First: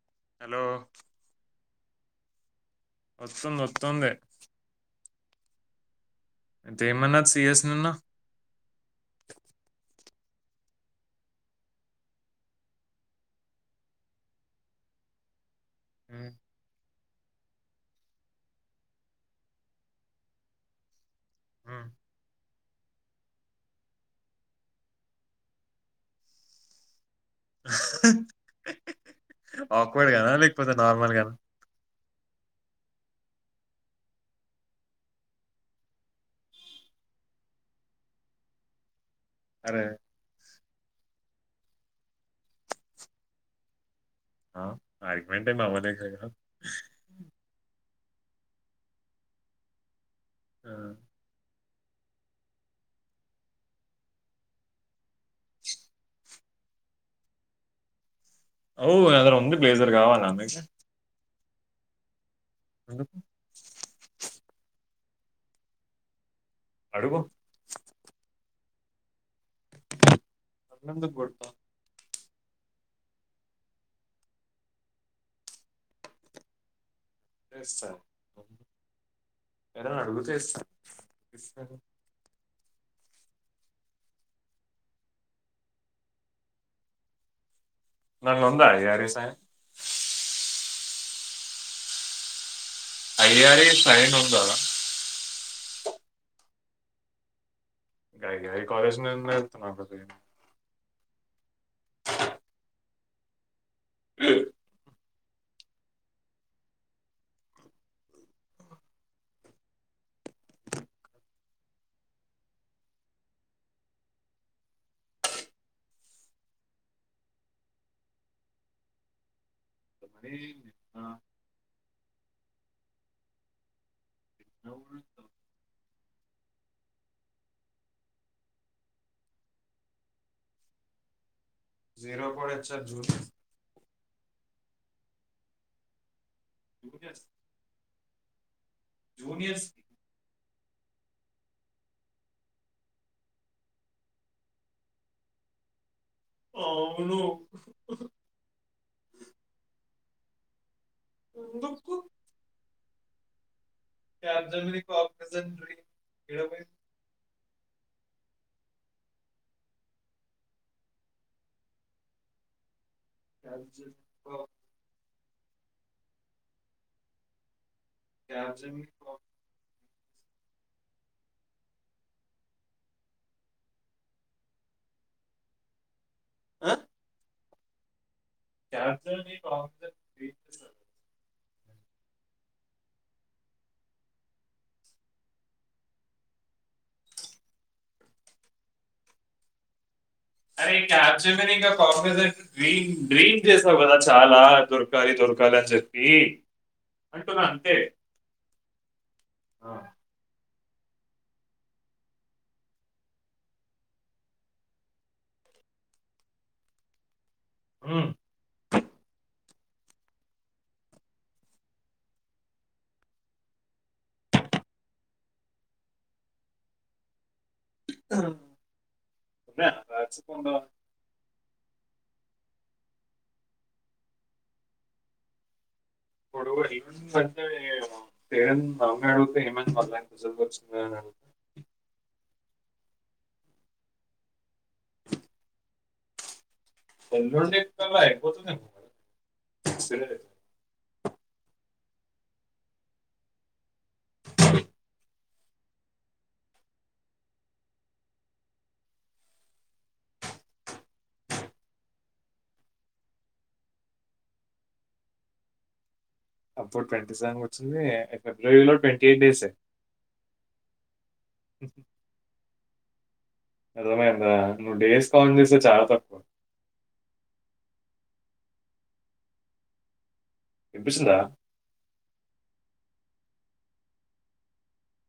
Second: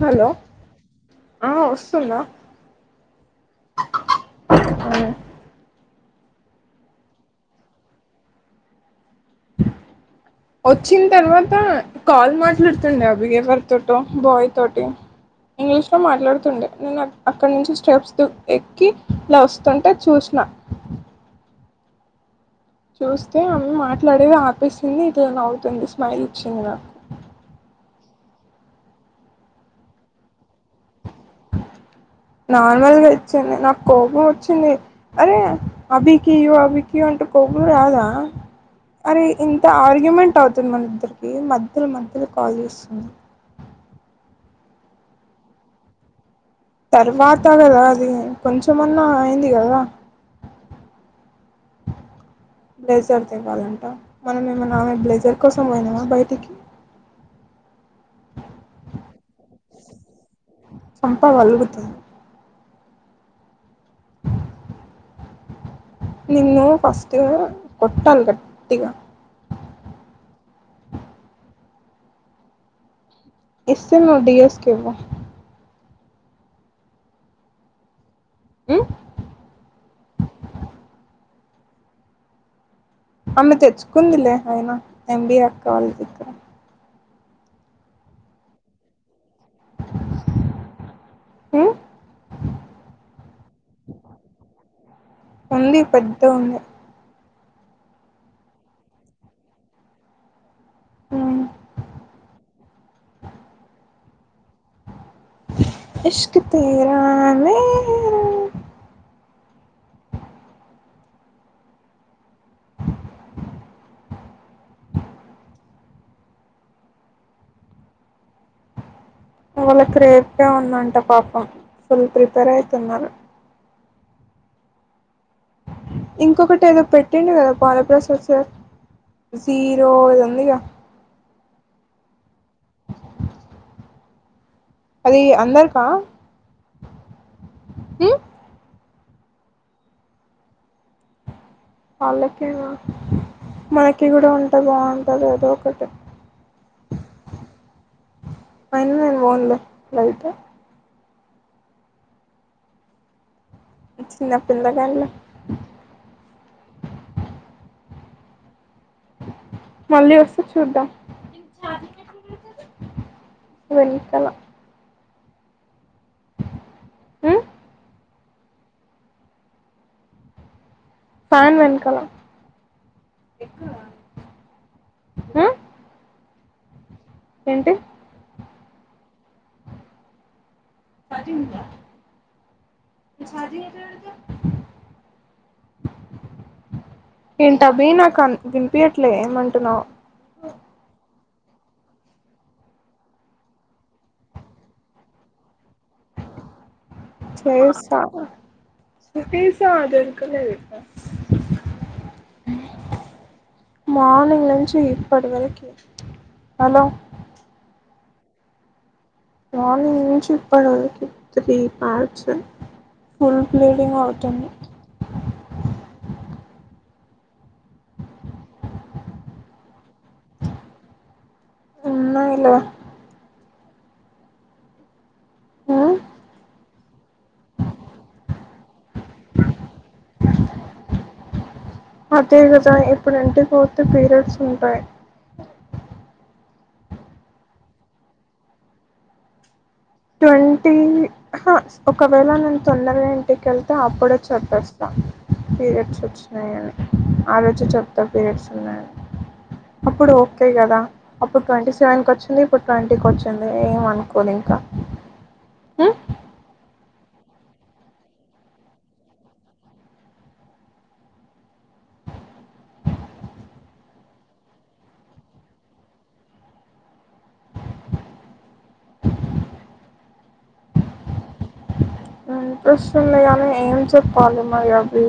Hello ఆ వస్తుంద వస్తుంది వస్తుంది తేమన్నారు సి ఎస్ నన్ను వచ్చిన తర్వాత కాల్ మాట్లాడుతుండే అభి ఎవరు తోటో బాయ్ తోటి ఇంగ్లీష్ లో మాట్లాడుతుండే నేను అక్కడ నుంచి స్టెప్స్ దు ఎక్కి ఇలా వస్తుంటే చూసిన మ్మ్ చూస్తే ఆమె మాట్లాడేది ఆపేసింది ఇట్లా నవ్వుతుంది స్మైల్ ఇచ్చింది నాకు ఆక్వర్డ్ గానా లేకపోతే నార్మల్ గానా నార్మల్గా ఇచ్చింది నాకు కోపం వచ్చింది అరే అభికీయు అభికీయు అంటే కోపం రాదా అరే ఇంత అరే ఆర్గ్యుమెంట్ అవుతు థిన్ మన ఇద్దరికీ మధ్యలో మధ్యలో కాల్ చేస్తుంది ఆ ఆర్గుమెంట్ ఏం అవలేదు కద తర్వాత కదా అది కొంచమన్నా అయింది కదా హ్మ్ బ్లేజర్ తివాలంట మనం ఏమనా ఆమె బ్లేజర్ కోసం పోయినామ బయటికి అవు నా దగ్గర ఉంది బ్లేజర్ కావల్నా మీకు చంప పలుగుతది ఎందుకు నిన్ను ఫస్ట్ అడుగు కొట్టలీ గట్ టిగ నన్ను ఎందుకు కొడతావ్ ఇస్తే నువ్వు డి ఎస్ కేళ్ళు ఇస్త ఉమ్ ఎవరన్న అడుగుతే ఇస్త ఇస్త లే అమ్మె తెచ్చుకుందిలే అయిన ఎంబిఏ అక్కవల్ల దగ్గర [unintelligible] యారీ సాయ హ్మ్ అయ్యాయి సైన్ ఉండల ఉంది పెద్ద ఉంది గైకియి కాలేజ్ [unintelligible] ఉమ్ ఇష్క్ తేరా మేర వాళ్ళ కి మరి రేపే ఉందంట పాపం [unintelligible] త్తరు అయితున్నారు ఇంకొకటి ఏదో పెట్టిండు కదా బాల ప్రసాద్ సార్ జీరో ఇది ఉందిగా జీరో కూడా [unintelligible] అది అందరికా జూనియర్స్ హ్మ్ జూనియర్స్ కి వాళ్ళకేనా మనకి గూడా ఉంటే బాగుంటది ఏదో ఒకటి అవును వెళ్తే ఎందుకు చిన్న పిల్లగాన్లే [inaudible] మళ్ళీ వస్తే చూద్దాం చజప్ప వెనకాల ఉ కాచ్చా ఫ్యాన్ వెనకల ఆ ఏంటి క్యాబ్ జమిని కాగ్నిజెంట్ డ్రీమ్ చేశావు. ఏంటబి నాకు వినిపయట్లే ఏమంటున్నావు అరే మకాండ డ్రీమ్ చేసావు కదా చాలా దొరకాలి దొరకాలి అని చెప్పి అంటున అంతే ఆ. కుస్దడుకులేదు మార్నింగ్ నుంచి ఇప్పటి వరకి హలో ఉ మార్నింగ్ నుంచి ఇప్పటివరకు త్రీ ప్యాట్స్ ఫుల్ బ్లీడింగ్ అవుతుంది ఉన్నా, రాచకొండ ఉన్నయిలే ఆ ఇడుగా హమన్ అ హరన్ నవంగా అడుగుతే హమన్ మళ్ళజలు వచ్చి అగుా అదే కదా ఇప్పుడు ఎంటి ఫర్త్ పీరియడ్స్ ఉంటాయి పల్ండిే క ఎపోతు ట్వంటీ హ ఒకవేళ నేను తొందరగా ఇంటికెళ్ అప్పుడే చంపేస్తా పీరియడ్స్ వచ్చినాయని ఆ రచు చెప్తా పీరియడ్స్ ఉన్నాయని అప్పుడు ఓకే కదా అప్పుడు ట్వంటీ సెవెన్కి వచ్చింది ఇప్పుడు ట్వంటీకి వచ్చింది ఏమ అనుకోదు ఇంకా ఉ అప్పుడు ట్వంటీ సెవెన్ వచ్చింది ఫిబ్రవరిలో ట్వంటీ ఎయిట్ డేస్ అదమందా నువ్వు డేస్ కాన్ చేస్తే చాలా తక్కువ ఇనిపిస్తుందా ప్రశ్న ఉన్నా కానీ ఏం చెప్పాలి మరి అవి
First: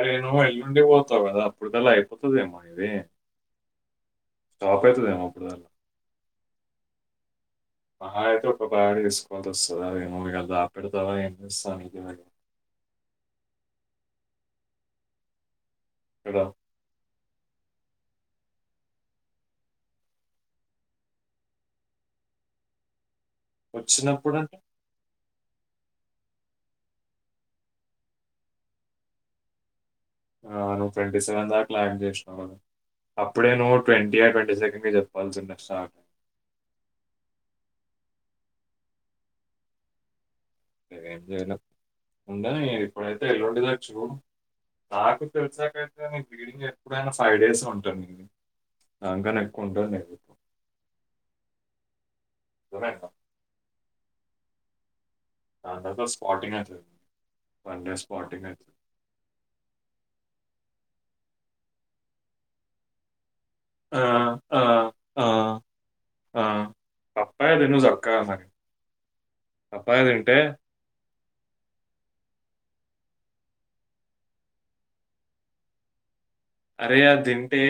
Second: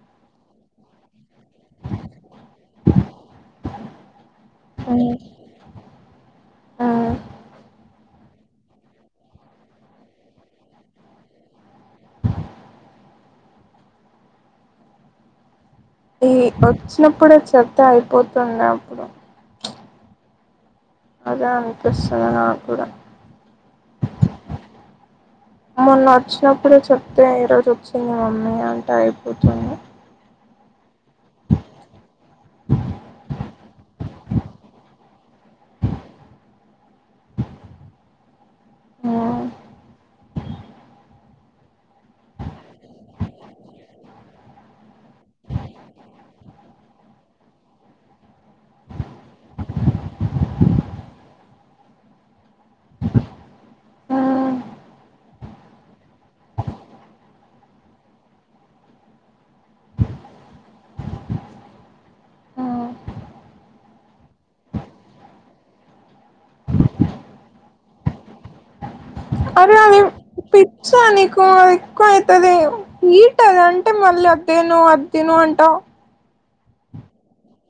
అరే ను్ ఎల్లుండి పోతావు కదా అప్పటికల్లా అయిపోతుదేమో ఇది స్టాప్ అయితదేమో అప్పుడుదల్లా ఆ అహ అయితే ఒక బగా తీసుకోవాల్సి వస్తుంది అదేమో దాపెడతావా ఏం చేస్తావళ ఈ ఇక్కడ వచ్చినప్పుడు చెప్తే అయిపోతున్న అప్పుడు అదే అనిపిస్తుంది నాక్కూడా వచ్చినప్పుడా మొన్న వచ్చినప్పుడే చెప్తే ఈ రోజు వచ్చింది మమ్మీ అంటే అయిపోతుంది అవును ట్వంటీ సెవెన్ దాక లాక్ చేసినా ఇప్పుడేను ట్వంటీ ఆర్ ట్వంటీ సెకండ్ కి చెప్పాల్సి నా [unintelligible] హ్మ్ మేమేం చేయలేం ఉండనీ ఇప్పుడైతే ఎల్లుండేదో చూడు నాకు తెలిసాకైతే న వీడింగ్ ఎప్పుడైనా ఫైవ్ డేస్ ఉంటాంది దానికన్నా ఎక్కువ ఉండదు నీకు మ్మ్. నాతో స్పటింగ్ ప స్పటింగ్ [unintelligible] మ్మ్. ఆ ఆ ఆ ఆ అప్పాదన్న అక్కా అనాలి అరే అది పిచ్చ నీకు ఎక్కువ అయితది హీట్ అది అంటే మళ్ళీ అద్దిను అద్దిను అంటావ్ అరే అ తింటే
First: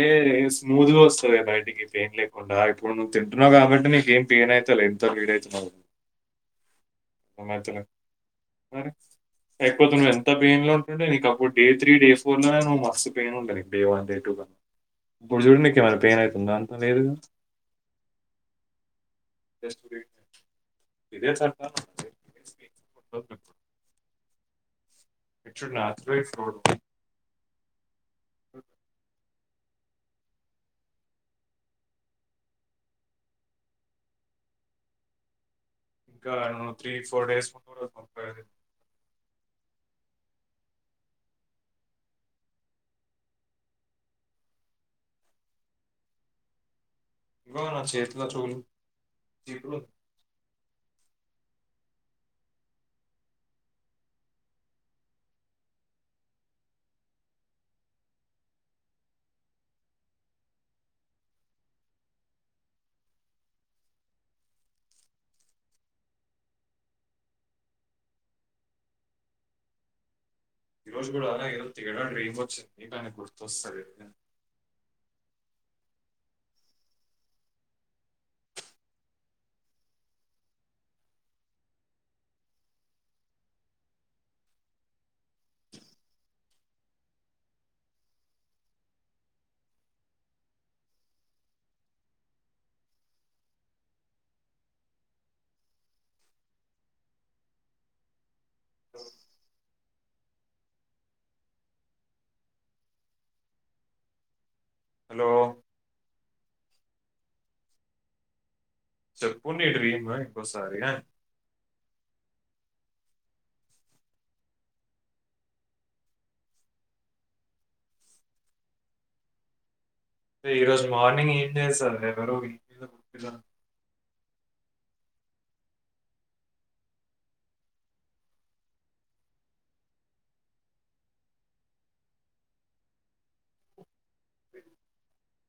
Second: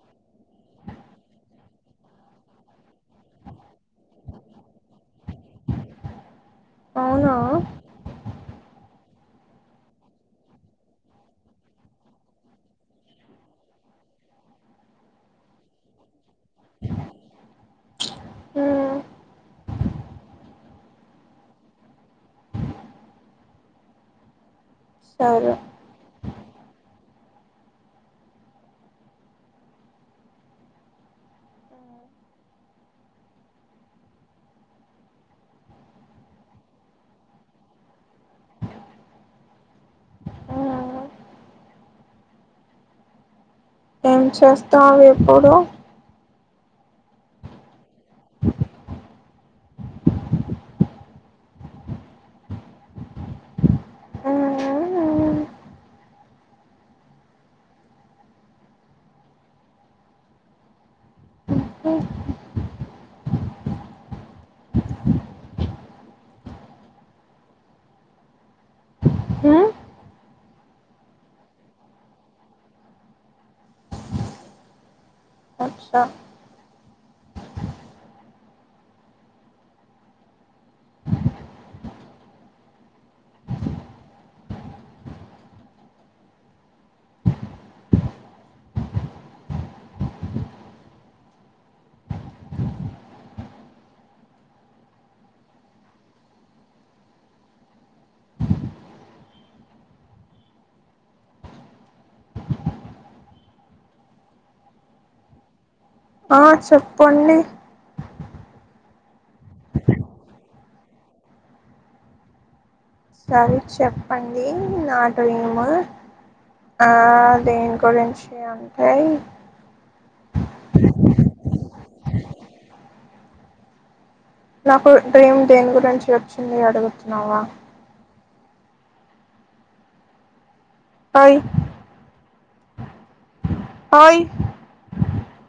స్మూద్గా వస్తుంది బయటికి పెయిన్ లేకుండా ఇప్పుడు నువ్వు తింటున్నావు కాబట్టి నీకేం పెయిన్ అవుతు ఎంత బ్లేడ్ అయితున్నా అవునా ఆ తిను మరి లేకపోతే నువ్వు ఎంత పెయిన్ లో ఉంటండే నీకు అప్పుడు డే త్రీ డే ఫోర్ లోనే నువ్వు మస్ పెయిన్ ఉండడి డే వన్ డే టూ ఇప్పుడు చూడు నీకు ఏమైనా పెయిన్ అయి తుంద లేదు మ్మ్. గ ఇదే స ఒకే సరే ఇట్స్ షుడ్ నాచురలీ ఫ్లోట్ ఇంకా ను త్రీ ఫోర్ డేస్ [inaudible] ఊహు ఏం చేస్తావ్ ఈప్పుడు ఇగో నా చే [unintelligible] చూడు మ్మ్. మ్మ్. ఈ రోజు కూడ అలాగ తేడ డ్రీమ్ వచ్చికాని గుర్తస్తలేదు అ హ్మ్ హలో ఆ చెప్పండి చెప్పు న డ్రీము ఎట్లోస్థాధి సరే చెప్పండి నా డ్రీమ్ ఆ దేని గురించి అంటే ఈ రోజు మార్నింగ్ ఏం చేశారు ఈవనింగ్ సేవర నాకు డ్రీమ్ దేన్ గురించి వచ్చింది అని అడుగుతున్నావ ఓయ్ ఓయ్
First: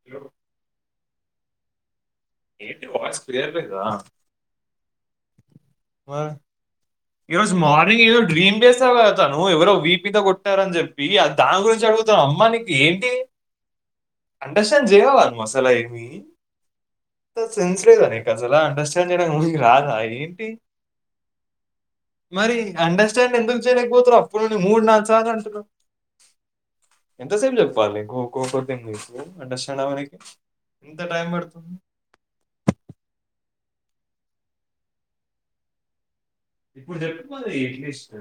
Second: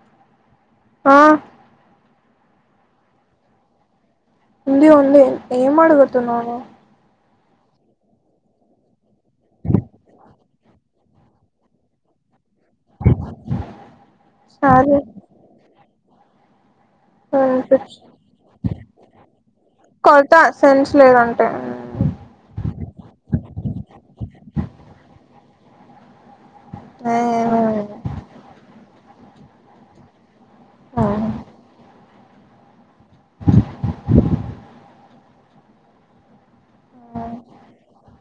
అలో ఆ ఏంటి వాయిస్ క్లియర్లేదా ఉంది ఉంది ఏం అడుగుతున్నావ్ నువ్వు ఈ రోజు మార్నింగ్ ఈరోజు డ్రీమ్ పేసా కతాను ఎవరో విప్ మీద కొట్టారని చెప్పి దాని గురించి అడుగుతాను అమ్మా ఏంటి అండర్స్టాండ్ సరే చేయావ అసలు ఏమి వినిపించ్ సెన్స్లేదానేకసలా అండర్స్టాండ్ చేయడానికి ముందుకి రాద కొడతా ఏంటి సెన్స్ లేదంటే మరి మరి అండర్స్టాండ్ ఎందుకు చేయలేక పోతున్నావ్ అప్పుడు మూడు నాలుగు సార్లు అంటున్న ఎంత సేపు చెప్పాలి నీకు గో గో [unintelligible] అండర్స్టాండ్ అవ్వదు ఎంత టైం పడుత్ ఇప్పుడు చెప్ మరి ఎట్లీస్ట్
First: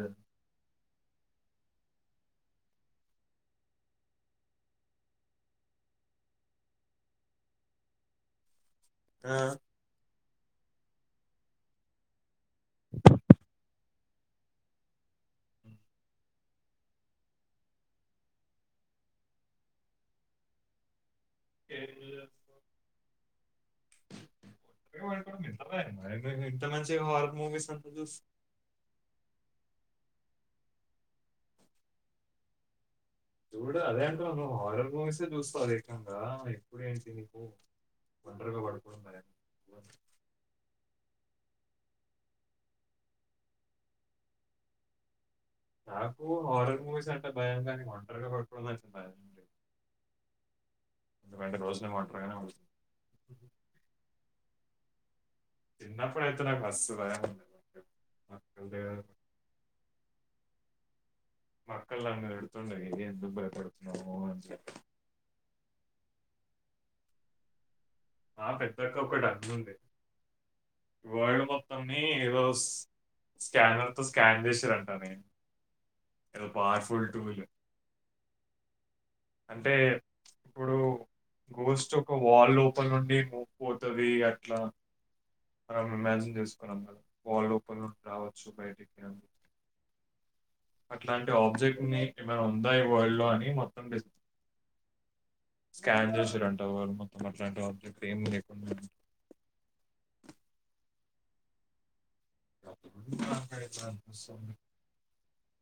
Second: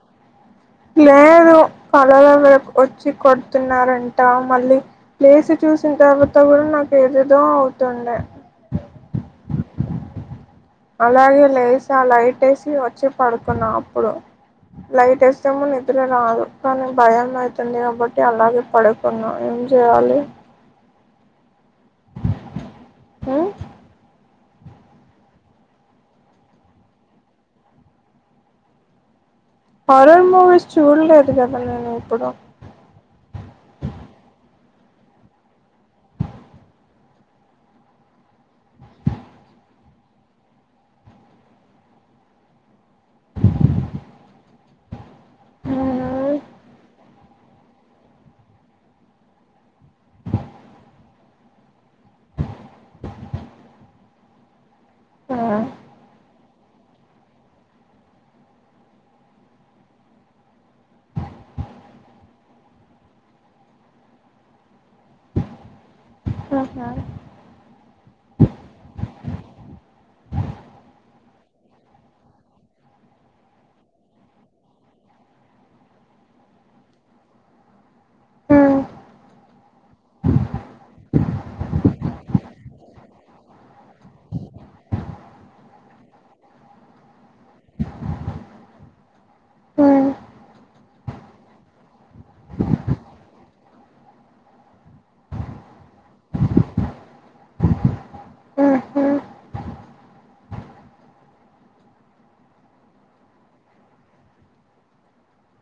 కళలువ వచ్చి కొడుతున్నారంట మళ్ళీ ప్లేస్ చూసిన తర్వాత కూడా నాకు ఏదేదో అవుతుండే ఆ అలాగే లేస్ ఆ లైట్ వేసి వచ్చి పడుకున్నా అప్పుడు లైట్ వేస్తేమో నిద్ర రాదు కానీ భయం అయితుంది కాబట్టి అలాగే పడుకున్నా ఏం చేయాలి [unintelligible] ఊ [unintelligible] ఇంత మంచిగా వారక్ మూవీస్ అంత చూస్ హారర్ మూవీస్ చూడలేదు కదా నేను ఇప్పుడు చూడు అదే అంటున్న నువ్ హారర్ చూస్తా అదేకంగా ఇప్పుడేంటి నీకు ఒంటరిగా పడుకో [inaudible] మరే నాకు ఉమ్ హరర్ మూవీస్ అం టే భయం గాని ఒంటరిగా పడుకో [inaudible] రెండు రోజులు ఒంటరగానే ఉమ్ చిన్నప్పుడైతే నాక్ మస్త్ భయం [inaudible] మక్కల్ నన్ను తిడుతుండే ఎందుకు భయపడుతున్నావ్ అని ప్లస్ అల్ నా పెద్దక్క ఒక డన్ ఉంది వరల్డ్ మొత్తాన్ని ఏదో స్కానర్ తో స్కాన్ చేశారంట నేన్ ఏదో పవర్ఫుల్ టూల్ ఉమ్ అంటే ఇప్పుడు గోస్ట్ ఒక వాల్ ఓపన్ నుండి మూవ్ పోతది అట్లా మనం ఇమాజిన్ చేసుకున్నాం కదా వాల్ ఓపన్ నుండి రావచ్చు బయటికి అని ఉమ్ అట్లాంటి ఆబ్జెక్ట్ ని ఏమైనా ఉందా వరల్డ్ లో అని మొత్తం డిస్ స్కాన్ చూశారంట వారు మొత్తం అట్లాంటి ఆబ్జెక్ట్ ఏం అ లేకుండా ఆ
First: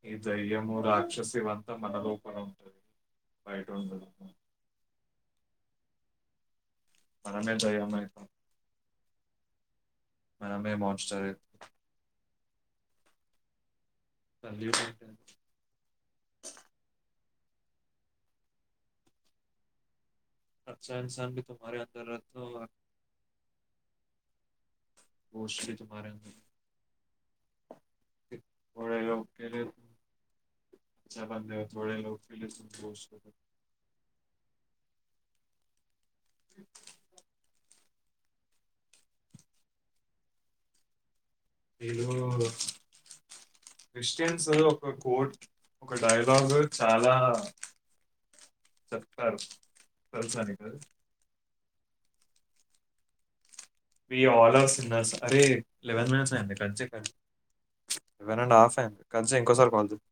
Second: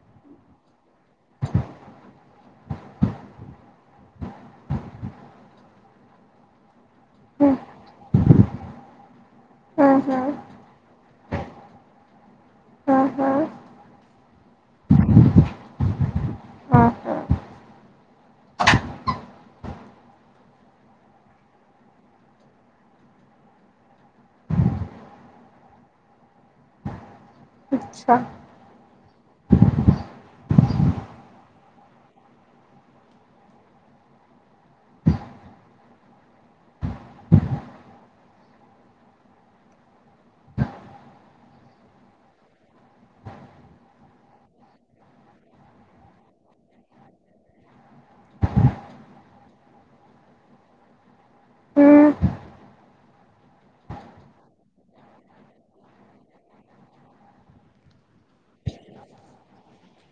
ఈ దయ్యము రాక్షసి అంతా మన లోపల ఉంటది బయటుండదు మనమే ఉమ్ దెయ్యం అయితాం ఆ మనమే మంస్టర్ ఆహా [inaudible] ఆఫ్టర్ అచ్చా [inaudible] మోష్ట్లీ తుమారో [inaudible] అచ్చా [inaudible] వీరు క్రిస్టియన్స్ ఒక కోట్ ఒక డైలాగ్ చాలా చెప్తారు తెలుసా నీకు అది ఊ వి అల్ ఆర్ అరే లెవెన్ మినిట్స్ అయింది కట్ చెయ్ కట్ చెయ్ లెవెన్ అండ్ హఫ్ అయింది కట్ చెయ్ ఇంకొసారి కాల్ చెయ్